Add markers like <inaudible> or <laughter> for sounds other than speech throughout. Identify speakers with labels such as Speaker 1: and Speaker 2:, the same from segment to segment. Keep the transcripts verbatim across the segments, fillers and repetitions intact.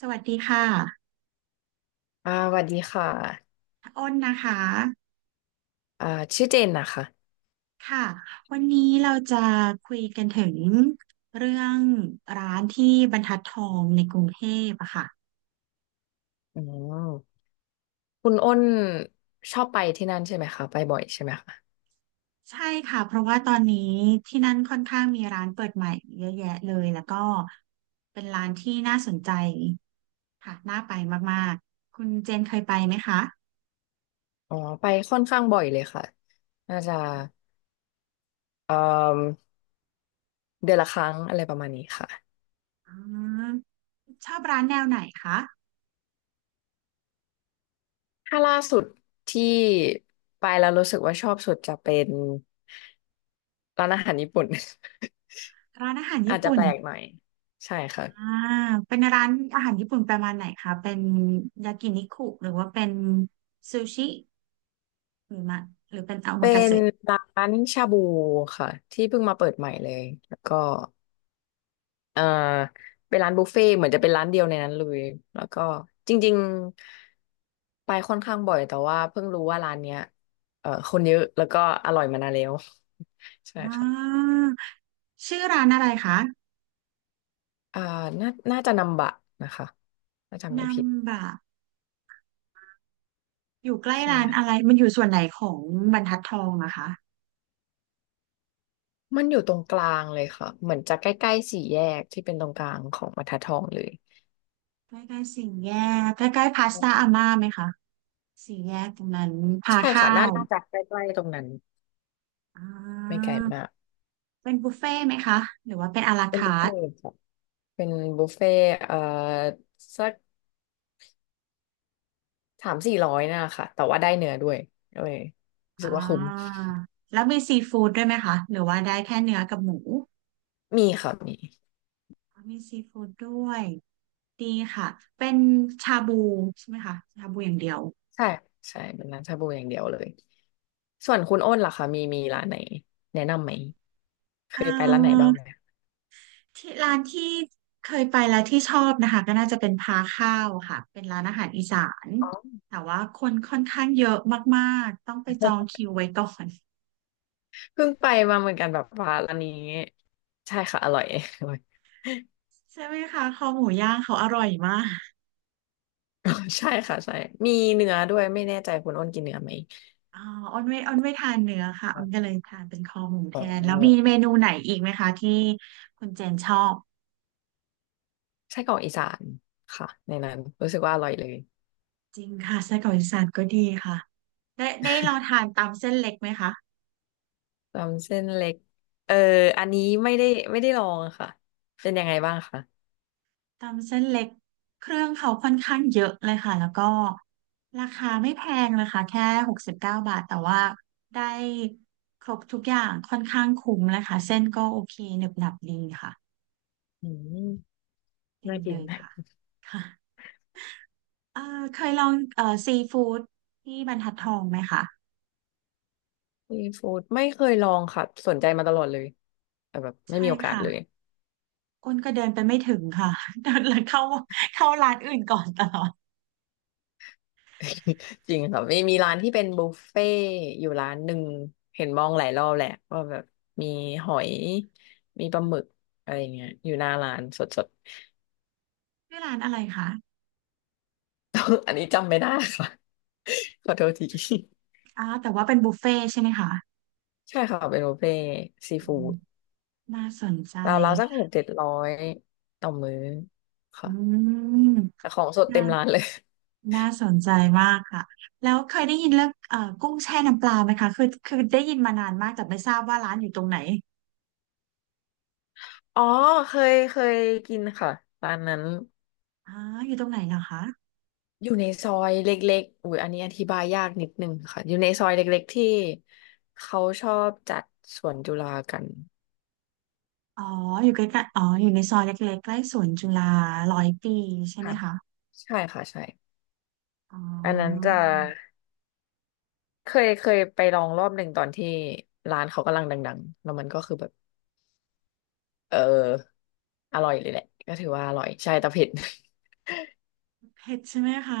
Speaker 1: สวัสดีค่ะ
Speaker 2: อ่าสวัสดีค่ะ
Speaker 1: อ้นนะคะ
Speaker 2: อ่าชื่อเจนนะคะ
Speaker 1: ค่ะวันนี้เราจะคุยกันถึงเรื่องร้านที่บรรทัดทองในกรุงเทพอะค่ะ
Speaker 2: อืมคุณอ้นชอบไปที่นั่นใช่ไหมคะไปบ่อยใช่ไหมคะ
Speaker 1: ใช่ค่ะ เพราะว่าตอนนี้ที่นั่นค่อนข้างมีร้านเปิดใหม่เยอะแยะเลย แล้วก็เป็นร้านที่น่าสนใจค่ะน่าไปมากๆ คุณเจนเคยไปไหมคะ
Speaker 2: อ๋อไปค่อนข้างบ่อยเลยค่ะน่าจะเอ่อเดือนละครั้งอะไรประมาณนี้ค่ะ
Speaker 1: อ๋อชอบร้านแนวไหนคะ
Speaker 2: ถ้าล่าสุดที่ไปแล้วรู้สึกว่าชอบสุดจะเป็นร้านอาหารญี่ปุ่น <laughs>
Speaker 1: ร้านอาหาร
Speaker 2: อา
Speaker 1: ญี่
Speaker 2: จจะ
Speaker 1: ปุ่
Speaker 2: แป
Speaker 1: น
Speaker 2: ลกหน่อยใช่ค่ะ
Speaker 1: อ่าเป็นร้านอาหารญี่ปุ่นประมาณไหนคะเป็นยากินิคุหรือว่าเป็นซูชิหรือมะหรือเป็นโอมา
Speaker 2: เป็
Speaker 1: กา
Speaker 2: น
Speaker 1: เสะ
Speaker 2: ร้านชาบูค่ะที่เพิ่งมาเปิดใหม่เลยแล้วก็ เอ่อเป็นร้านบุฟเฟ่ต์เหมือนจะเป็นร้านเดียวในนั้นเลยแล้วก็จริงๆไปค่อนข้างบ่อยแต่ว่าเพิ่งรู้ว่าร้านเนี้ยเอ่อคนเยอะแล้วก็อร่อยมานานแล้ว <laughs> ใช่
Speaker 1: อ่
Speaker 2: ค่ะ
Speaker 1: าชื่อร้านอะไรคะ
Speaker 2: อ่าน่าน่าจะนำบะนะคะถ้าจำไม่
Speaker 1: นัม
Speaker 2: ผิด
Speaker 1: บะอยู่ใกล้
Speaker 2: ใช่
Speaker 1: ร้านอะไรมันอยู่ส่วนไหนของบรรทัดทองอะคะ
Speaker 2: มันอยู่ตรงกลางเลยค่ะเหมือนจะใกล้ๆสี่แยกที่เป็นตรงกลางของบรรทัดทองเลย
Speaker 1: ใกล้ๆสี่แยกใกล้ๆพาสต้าอาม่าไหมคะสี่แยกตรงนั้นพา
Speaker 2: ใช่ค่ะ
Speaker 1: ข้า
Speaker 2: น่า
Speaker 1: ว
Speaker 2: น่าจะใกล้ๆตรงนั้น
Speaker 1: อ่
Speaker 2: ไม่ไกล
Speaker 1: า
Speaker 2: มาก
Speaker 1: เป็นบุฟเฟ่ต์ไหมคะหรือว่าเป็นอารา
Speaker 2: เป็นบุ
Speaker 1: คา
Speaker 2: ฟ
Speaker 1: ร์
Speaker 2: เฟ่
Speaker 1: ท
Speaker 2: ต์ค่ะเป็นบุฟเฟ่ต์เอ่อสัก สามสี่ร้อยน่ะค่ะแต่ว่าได้เนื้อด้วยเออรู้สึ
Speaker 1: อ่
Speaker 2: กว่าคุ้ม
Speaker 1: าแล้วมีซีฟู้ดด้วยไหมคะหรือว่าได้แค่เนื้อกับหมู
Speaker 2: มีค่ะมี
Speaker 1: มีซีฟู้ดด้วยดีค่ะเป็นชาบูใช่ไหมคะชาบูอย่างเดียว
Speaker 2: ใช่ใช่เป็นร้านชาบูอย่างเดียวเลยส่วนคุณอ้นล่ะคะมีมีร้านไหนแนะนำไหมเค
Speaker 1: เอ่
Speaker 2: ยไปร้านไหนบ้า
Speaker 1: อ
Speaker 2: งไหม
Speaker 1: ที่ร้านที่เคยไปแล้วที่ชอบนะคะก็น่าจะเป็นพาข้าวค่ะเป็นร้านอาหารอีสาน
Speaker 2: อ๋อ
Speaker 1: แต่ว่าคนค่อนข้างเยอะมากๆต้องไปจองคิวไว้ก่อน
Speaker 2: เพิ่งไปมาเหมือนกันแบบว่าร้านนี้ใช่ค่ะอร่อย <laughs> อร่อย
Speaker 1: <laughs> ใช่ไหมคะคอหมูย่างเขาอร่อยมาก
Speaker 2: อ๋อใช่ค่ะใช่มีเนื้อด้วยไม่แน่ใจคุณอ้นกินเนื้อไหม
Speaker 1: อ๋ออ้นไม่อ้นไม่ทานเนื้อค่ะอ้นก็เลยทานเป็นคอหมูแท
Speaker 2: อ๋
Speaker 1: นแล้วมี
Speaker 2: อ
Speaker 1: เมนูไหนอีกไหมคะที่คุณเจนชอบ
Speaker 2: ไส้กรอกอีสานค่ะในนั้นรู้สึกว่าอร่อยเลย
Speaker 1: จริงค่ะไส้กรอกอีสานก็ดีค่ะ ได้ได้ลองทานตำเส้นเล็กไหมคะ
Speaker 2: ตำเส้นเล็กเอออันนี้ไม่ได้ไม่ได้ลองอะค่ะเป็นยังไงบ้างคะ
Speaker 1: ตำเส้นเล็กเครื่องเขาค่อนข้างเยอะเลยค่ะแล้วก็ราคาไม่แพงเลยค่ะแค่หกสิบเก้าบาทแต่ว่าได้ครบทุกอย่างค่อนข้างคุ้มเลยค่ะเส้นก็โอเคหนึบหนับดีค่ะ
Speaker 2: อืม
Speaker 1: ดี
Speaker 2: น่ากิ
Speaker 1: เล
Speaker 2: น
Speaker 1: ยค่ะค่ะเอ่อเคยลองเอ่อซีฟู้ดที่บรรทัดทองไหมคะ
Speaker 2: ซีฟู้ดไม่เคยลองค่ะสนใจมาตลอดเลยแต่แบบไม่
Speaker 1: ใช่
Speaker 2: มีโอกาส
Speaker 1: ค่ะ
Speaker 2: เลย
Speaker 1: อ้นก็เดินไปไม่ถึงค่ะ <laughs> เดินเล้เข้าเข้าร้านอื่นก่อนตลอด
Speaker 2: <laughs> จริงค่ะไมีมีร้านที่เป็นบุฟเฟ่ต์อยู่ร้านหนึ่งเห็นมองหลายรอบแหละว่าแบบมีหอยมีปลาหมึกอะไรอย่างเงี้ยอยู่หน้าร้านสด
Speaker 1: ชื่อร้านอะไรคะ
Speaker 2: ๆ <laughs> อันนี้จำไม่ได้ค่ะ <laughs> ขอโทษที <laughs>
Speaker 1: อ๋อแต่ว่าเป็นบุฟเฟ่ต์ใช่ไหมคะ
Speaker 2: ใช่ค่ะเป็นบุฟเฟ่ต์ซี
Speaker 1: อื
Speaker 2: ฟู้
Speaker 1: ม
Speaker 2: ด
Speaker 1: น่าสนใจ
Speaker 2: เราเราวๆสักหกเจ็ดร้อยต่อมื้อ
Speaker 1: อื
Speaker 2: ค่ะ
Speaker 1: ม
Speaker 2: แต่ของสดเต็
Speaker 1: น่า
Speaker 2: มร้านเลย
Speaker 1: น่าสนใจมากค่ะ แล้วเคยได้ยินเรื่องเอ่อกุ้งแช่น้ำปลาไหมคะ คือคือได้ยินมานานมากแต่ไม่ทราบว่าร้านอยู่ตรงไหน
Speaker 2: อ๋อเคยเคยกินค่ะร้านนั้น
Speaker 1: อ๋ออยู่ตรงไหนเหรอคะ
Speaker 2: อยู่ในซอยเล็กๆอุ้ยอันนี้อธิบายยากนิดนึงค่ะอยู่ในซอยเล็กๆที่เขาชอบจัดสวนจุฬากัน
Speaker 1: อ๋ออยู่ใกล้ๆอ๋อ อยู่ในซอยเล็กๆใกล้สวนจุฬาร้อยปีใช่ไหม
Speaker 2: ค่ะ
Speaker 1: คะ
Speaker 2: ใช่ค่ะใช่
Speaker 1: อ๋อ
Speaker 2: อันนั้นจะเคยเคยไปลองรอบหนึ่งตอนที่ร้านเขากำลังดังๆแล้วมันก็คือแบบเอออร่อยเลยแหละก็ถือว่าอร่อยใช่แต่เผ็ด
Speaker 1: เผ็ดใช่ไหมคะ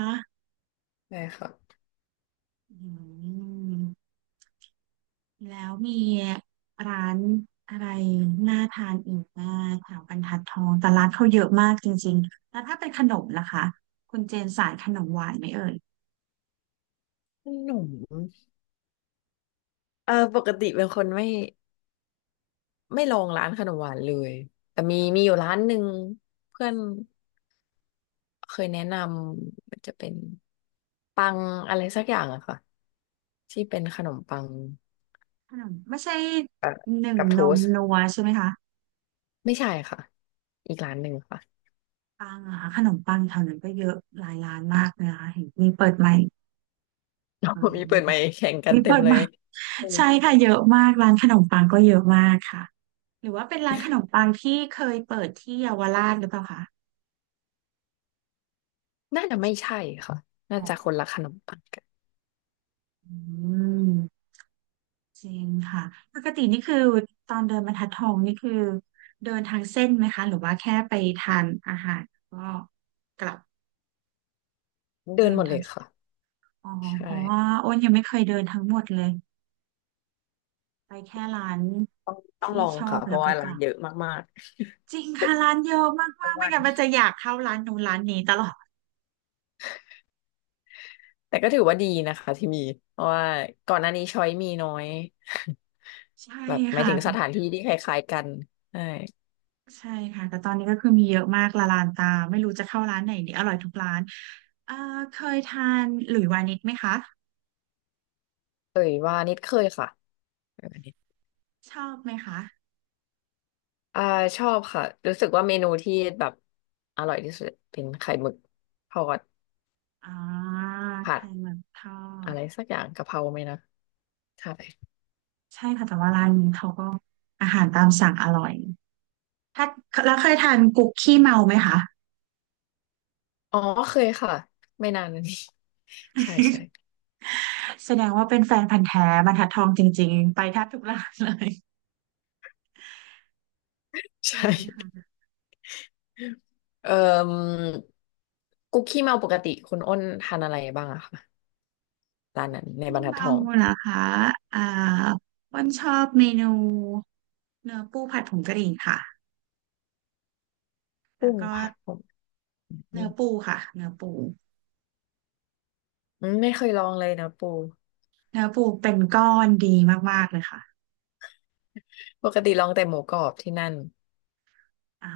Speaker 2: <laughs> ใช่ค่ะ
Speaker 1: อืม แล้วมีร้านอะไรน่าทานอีกบ้างแถวบรรทัดทองแต่ร้านเขาเยอะมากจริงๆแล้วถ้าเป็นขนมล่ะคะคุณเจนสายขนมหวานไหมเอ่ย
Speaker 2: ขนม เออปกติเป็นคนไม่ไม่ลองร้านขนมหวานเลยแต่มี
Speaker 1: อ๋
Speaker 2: มีอ
Speaker 1: อ
Speaker 2: ยู่ร้านหนึ่งเพื่อนเคยแนะนำมันจะเป็นปังอะไรสักอย่างอะค่ะที่เป็นขนมปัง
Speaker 1: ขนมไม่ใช่หนึ่ง
Speaker 2: กับโท
Speaker 1: นม
Speaker 2: สต์
Speaker 1: นัวใช่ไหมคะ
Speaker 2: ไม่ใช่ค่ะอีกร้านหนึ่งค่ะ
Speaker 1: ปังอะคะขนมปังแถวนั้นก็เยอะหลายร้านมากเลยนะคะเห็นมีเปิดใหม่ <laughs> อ๋
Speaker 2: <laughs> มีเปิดไม
Speaker 1: อ
Speaker 2: ค์แข่งกัน
Speaker 1: มี
Speaker 2: เต็
Speaker 1: เปิ
Speaker 2: ม
Speaker 1: ด
Speaker 2: เล
Speaker 1: ให
Speaker 2: ย
Speaker 1: ม่
Speaker 2: เออ
Speaker 1: ใช่ค่ะเยอะมากร้านขนมปังก็เยอะมากค่ะหรือว่าเป็นร้านขนมปังที่เคยเปิดที่เยาวราชหรือเปล่าคะ
Speaker 2: น่าจะไม่ใช่ค่ะน่า
Speaker 1: อ๋อ
Speaker 2: จะคนละขนมปังกัน
Speaker 1: อืม จริงค่ะปกตินี่คือตอนเดินบรรทัดทองนี่คือเดินทางเส้นไหมคะหรือว่าแค่ไปทานอาหารก็กลับ
Speaker 2: เดิน
Speaker 1: เดิน
Speaker 2: หมด
Speaker 1: ทา
Speaker 2: เล
Speaker 1: ง
Speaker 2: ยค่ะ
Speaker 1: อ๋อ
Speaker 2: ใ
Speaker 1: เพราะว่า
Speaker 2: ช่
Speaker 1: อ้นยังไม่เคยเดินทั้งหมดเลยไปแค่ร้าน
Speaker 2: ต้องต้อง
Speaker 1: ที่
Speaker 2: ลอง
Speaker 1: ชอ
Speaker 2: ค่ะ
Speaker 1: บ
Speaker 2: เพ
Speaker 1: แล้ว
Speaker 2: ราะ
Speaker 1: ก็
Speaker 2: ว่า
Speaker 1: ก
Speaker 2: ร้า
Speaker 1: ลั
Speaker 2: น
Speaker 1: บ
Speaker 2: เยอะมาก
Speaker 1: จริงค่ะร้านเยอะมาก
Speaker 2: ๆ <laughs> ทั้
Speaker 1: มา
Speaker 2: ง
Speaker 1: กไม่
Speaker 2: วัน
Speaker 1: งั้นมันจะอยากเข้าร้านนู้นร้านนี้ตลอด
Speaker 2: แต่ก็ถือว่าดีนะคะที่มีเพราะว่าก่อนหน้านี้ช้อยมีน้อย
Speaker 1: ใช่
Speaker 2: <laughs> แบบหมาย
Speaker 1: ค่ะ
Speaker 2: ถึงสถานที่ที่คล้ายๆกันใช่
Speaker 1: ใช่ค่ะแต่ตอนนี้ก็คือมีเยอะมากละลานตาไม่รู้จะเข้าร้านไหนดีอร่อยทุกร้านเอ่อเคยทานหลุยวานิชไหมคะ
Speaker 2: เอ่ยว่านิดเคยค่ะเอยว่านิด
Speaker 1: ชอบไหมคะ
Speaker 2: อ่าชอบค่ะรู้สึกว่าเมนูที่แบบอร่อยที่สุดเป็นไข่หมึกทอด
Speaker 1: อ่า
Speaker 2: ผัด
Speaker 1: ไข่หมึกทอ
Speaker 2: อะไร
Speaker 1: ด
Speaker 2: สักอย่างกะเพราไหมนะใช่
Speaker 1: ใช่ค่ะแต่ว่าร้านนี้เขาก็อาหารตามสั่งอร่อยถ้าแล้วเคยทานกุ๊กขี้เมาไหมคะ
Speaker 2: อ๋อเคยค่ะไม่นานมานี้ <laughs> ใช่ใช่
Speaker 1: แสดงว่าเป็นแฟนพันธุ์แท้บรรทัดทองจริงๆไปแทบทุกร้านเลยโอ
Speaker 2: ใช
Speaker 1: เค
Speaker 2: ่
Speaker 1: ค่ะ
Speaker 2: เอ่กุ๊กขี้เมาปกติคุณอ้นทานอะไรบ้างอะคะร้านนั้นในบ
Speaker 1: ขี้
Speaker 2: รรทัดท
Speaker 1: เมา
Speaker 2: อง
Speaker 1: เหรอคะอ่าอ้วันชอบเมนูเนื้อปูผัดผงกะหรี่ค่ะแล้
Speaker 2: กุ้
Speaker 1: ว
Speaker 2: ง
Speaker 1: ก็
Speaker 2: ผัดผ อื
Speaker 1: เนื้อปู
Speaker 2: ม
Speaker 1: ค่ะเนื้อปู
Speaker 2: อืมไม่เคยลองเลยนะปู
Speaker 1: เนื้อปูเป็นก้อนดีมากๆเลยค่ะ
Speaker 2: ปกติลองแต่หมูกรอบที่นั่น
Speaker 1: อ่า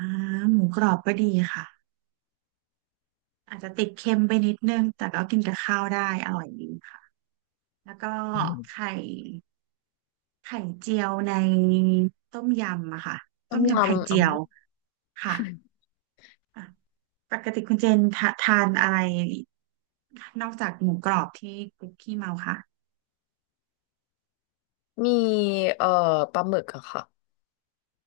Speaker 1: หมูกรอบก็ดีค่ะ อาจจะติดเค็มไปนิดนึง แต่ก็กินกับข้าวได้อร่อยดีค่ะ แล้วก็
Speaker 2: อืม
Speaker 1: ไข่ไข่เจียวในต้มยำอะค่ะ
Speaker 2: ต้
Speaker 1: ต้
Speaker 2: ม
Speaker 1: มยำไข่
Speaker 2: ยำอ๋อ
Speaker 1: เจียวค่ะอ่ะปกติคุณเจนทะทานอะไรนอกจากหมูกรอบที่คุกกี้เมาค่ะ
Speaker 2: มีเอ่อปลาหมึกอะค่ะ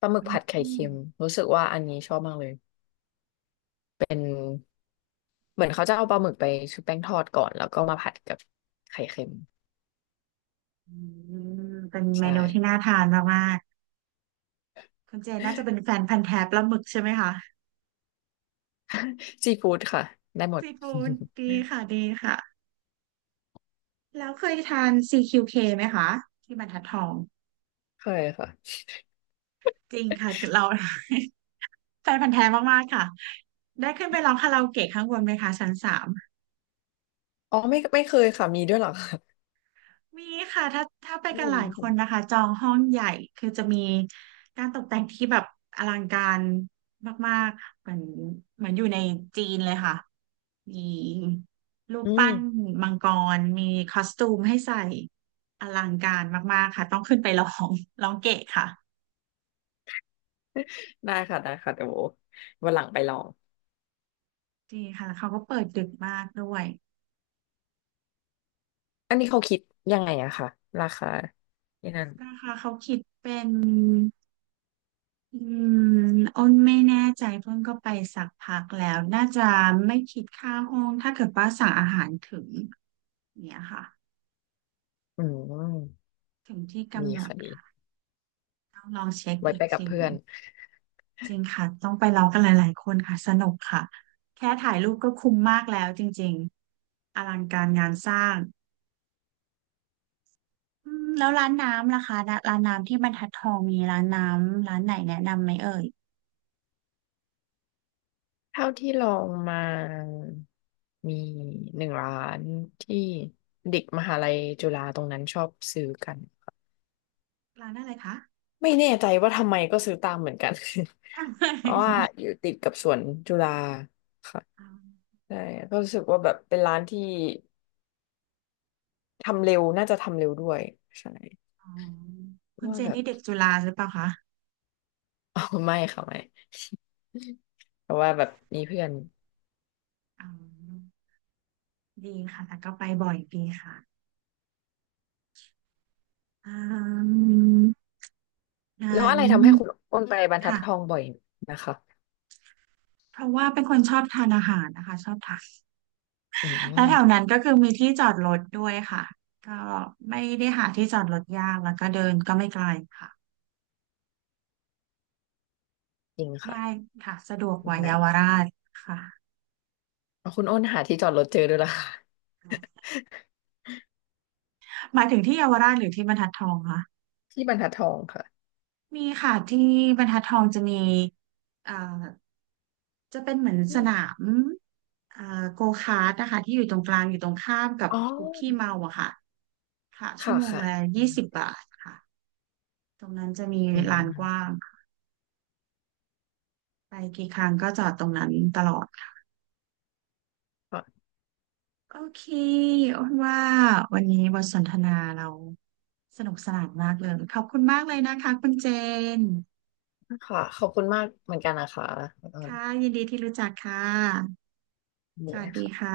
Speaker 2: ปลาหมึกผัดไข่
Speaker 1: อืม
Speaker 2: เค็ม รู้สึกว่าอันนี้ชอบมากเลย เหมือนเขาจะเอาปลาหมึกไปชุบแป้งทอดก่อนแล้วก็มาผัดกับไข่เค็ม
Speaker 1: อืมเป็นเม
Speaker 2: ใช่
Speaker 1: นูที่น่าทานมากๆ คุณเจนน่าจะเป็นแฟนพันธุ์แท้ปลาหมึกใช่ไหมคะ
Speaker 2: <laughs> ซีฟู้ดค่ะ ได้หมด
Speaker 1: ซีฟู้ด
Speaker 2: <laughs>
Speaker 1: ดีค่ะดีค่ะ แล้วเคยทาน ซี คิว เค ไหมคะที่บรรทัดทอง
Speaker 2: เคยค่ะ
Speaker 1: จริงค่ะเรา <laughs> แฟนพันธุ์แท้มากๆค่ะ ได้ขึ้นไปร้องคาราโอเกะข้างบนไหมคะชั้นสาม
Speaker 2: อ๋อไม่ไม่เคยค่ะมีด้วยเหรอคะ
Speaker 1: มีค่ะถ้าถ้าไป
Speaker 2: อื
Speaker 1: กันหลายคน
Speaker 2: ม
Speaker 1: นะคะจองห้องใหญ่คือจะมีการตกแต่งที่แบบอลังการมากๆเหมือนเหมือนอยู่ในจีนเลยค่ะ มีรูป
Speaker 2: อื
Speaker 1: ปั้น
Speaker 2: ม
Speaker 1: มังกรมีคอสตูมให้ใส่อลังการมากๆค่ะต้องขึ้นไปร้อง <laughs> ร้องเกะค่ะ
Speaker 2: ได้ค่ะได้ค่ะเดี๋ยววันหลังไปลอง
Speaker 1: ดีค่ะแล้วเขาก็เปิดดึกมากด้วย
Speaker 2: อันนี้เขาคิดยังไงอะค่ะราคาที่นั่น
Speaker 1: ราคาเขาคิดเป็น อืมอ้นไม่แน่ใจเพิ่งก็ไปสักพักแล้วน่าจะไม่คิดค่าห้องถ้าเกิดว่าสั่งอาหารถึงเนี่ยค่ะ
Speaker 2: อืม
Speaker 1: ถึงที่
Speaker 2: ดี
Speaker 1: กำหนด
Speaker 2: ค่ะดี
Speaker 1: ค่ะต้องลองเช็ค
Speaker 2: ไว้
Speaker 1: อีก
Speaker 2: ไปกับ
Speaker 1: ที
Speaker 2: เพื่อน
Speaker 1: จริงค่ะต้องไปลองกันหลายๆคนค่ะสนุกค่ะแค่ถ่ายรูปก็คุ้มมากแล้วจริงๆอลังการงานสร้างอืมแล้วร้านน้ำล่ะคะร้านน้ำที่บรรทัดทองมีร้านน้ำร้านไหนแนะนำไหมเอ่ย
Speaker 2: เท่าที่ลองมามีหนึ่งร้านที่เด็กมหาลัยจุฬาตรงนั้นชอบซื้อกัน
Speaker 1: ร้านอะไรคะ
Speaker 2: ไม่แน่ใจว่าทำไมก็ซื้อตามเหมือนกัน <laughs> เพราะ
Speaker 1: <laughs>
Speaker 2: ว่าอยู่ติดกับสวนจุฬาค่ะใช่ก็รู้สึกว่าแบบเป็นร้านที่ทำเร็วน่าจะทำเร็วด้วยใช่
Speaker 1: อ๋อคุณ
Speaker 2: ว่า
Speaker 1: เจ
Speaker 2: แบ
Speaker 1: น
Speaker 2: บ
Speaker 1: นี่เด็กจุฬาหรือเปล่าคะ
Speaker 2: <laughs> อ๋อไม่ค่ะไม่ <laughs> เพราะว่าแบบมีเพื่อน
Speaker 1: อ๋อดีค่ะแต่ก็ไปบ่อยดีค่ะอืมงั้
Speaker 2: แล้วอะ
Speaker 1: น
Speaker 2: ไรทำให้คุณอ้นไปบรรทัด
Speaker 1: ค่ะ
Speaker 2: ทองบ่อยนะคะ
Speaker 1: เพราะว่าเป็นคนชอบทานอาหารนะคะชอบทาน
Speaker 2: อื
Speaker 1: แล้แถว
Speaker 2: ม
Speaker 1: นั้นก็คือมีที่จอดรถด้วยค่ะก็ไม่ได้หาที่จอดรถยากแล้วก็เดินก็ไม่ไกลค่ะ
Speaker 2: จริง
Speaker 1: ง่าย
Speaker 2: ค่ะ
Speaker 1: ค่ะสะดวกกว่าเยาว
Speaker 2: ไม่
Speaker 1: ราชค่ะ
Speaker 2: เอาคุณอ้นหาที่จอดรถเจอด้วยล่ะค่ะ
Speaker 1: หมายถึงที่เยาวราชหรือที่บรรทัดทองคะ
Speaker 2: <laughs> ที่บรรทัดทองค่ะ
Speaker 1: มีค่ะที่บรรทัดทองจะมีเอ่อ จะเป็นเหมือนส
Speaker 2: อ
Speaker 1: นา
Speaker 2: ม
Speaker 1: มเอ่อโกคาร์ทนะคะที่อยู่ตรงกลางอยู่ตรงข้ามกับ
Speaker 2: อ๋อ
Speaker 1: คุกกี้เมาอะค่ะค่ะชั่ว
Speaker 2: ค่ะ
Speaker 1: โมง
Speaker 2: ค่ะ
Speaker 1: ละยี่สิบบาทค่ะตรงนั้นจะมี
Speaker 2: อื
Speaker 1: ลานกว้า
Speaker 2: ม
Speaker 1: งค่ะไปกี่ครั้งก็จอดตรงนั้นตลอดค่ะ
Speaker 2: ค่ะ
Speaker 1: โอเคอ้นว่าวันนี้บทสนทนาเราสนุกสนานมากเลย ขอบคุณมากเลยนะคะคุณเจน
Speaker 2: ค่ะขอบคุณมากเหมือนกันนะคะคุณอ้น
Speaker 1: ค่ะยินดีที่รู้จักค่ะส
Speaker 2: นี่
Speaker 1: วัสดี
Speaker 2: ค่ะ
Speaker 1: ค่ะ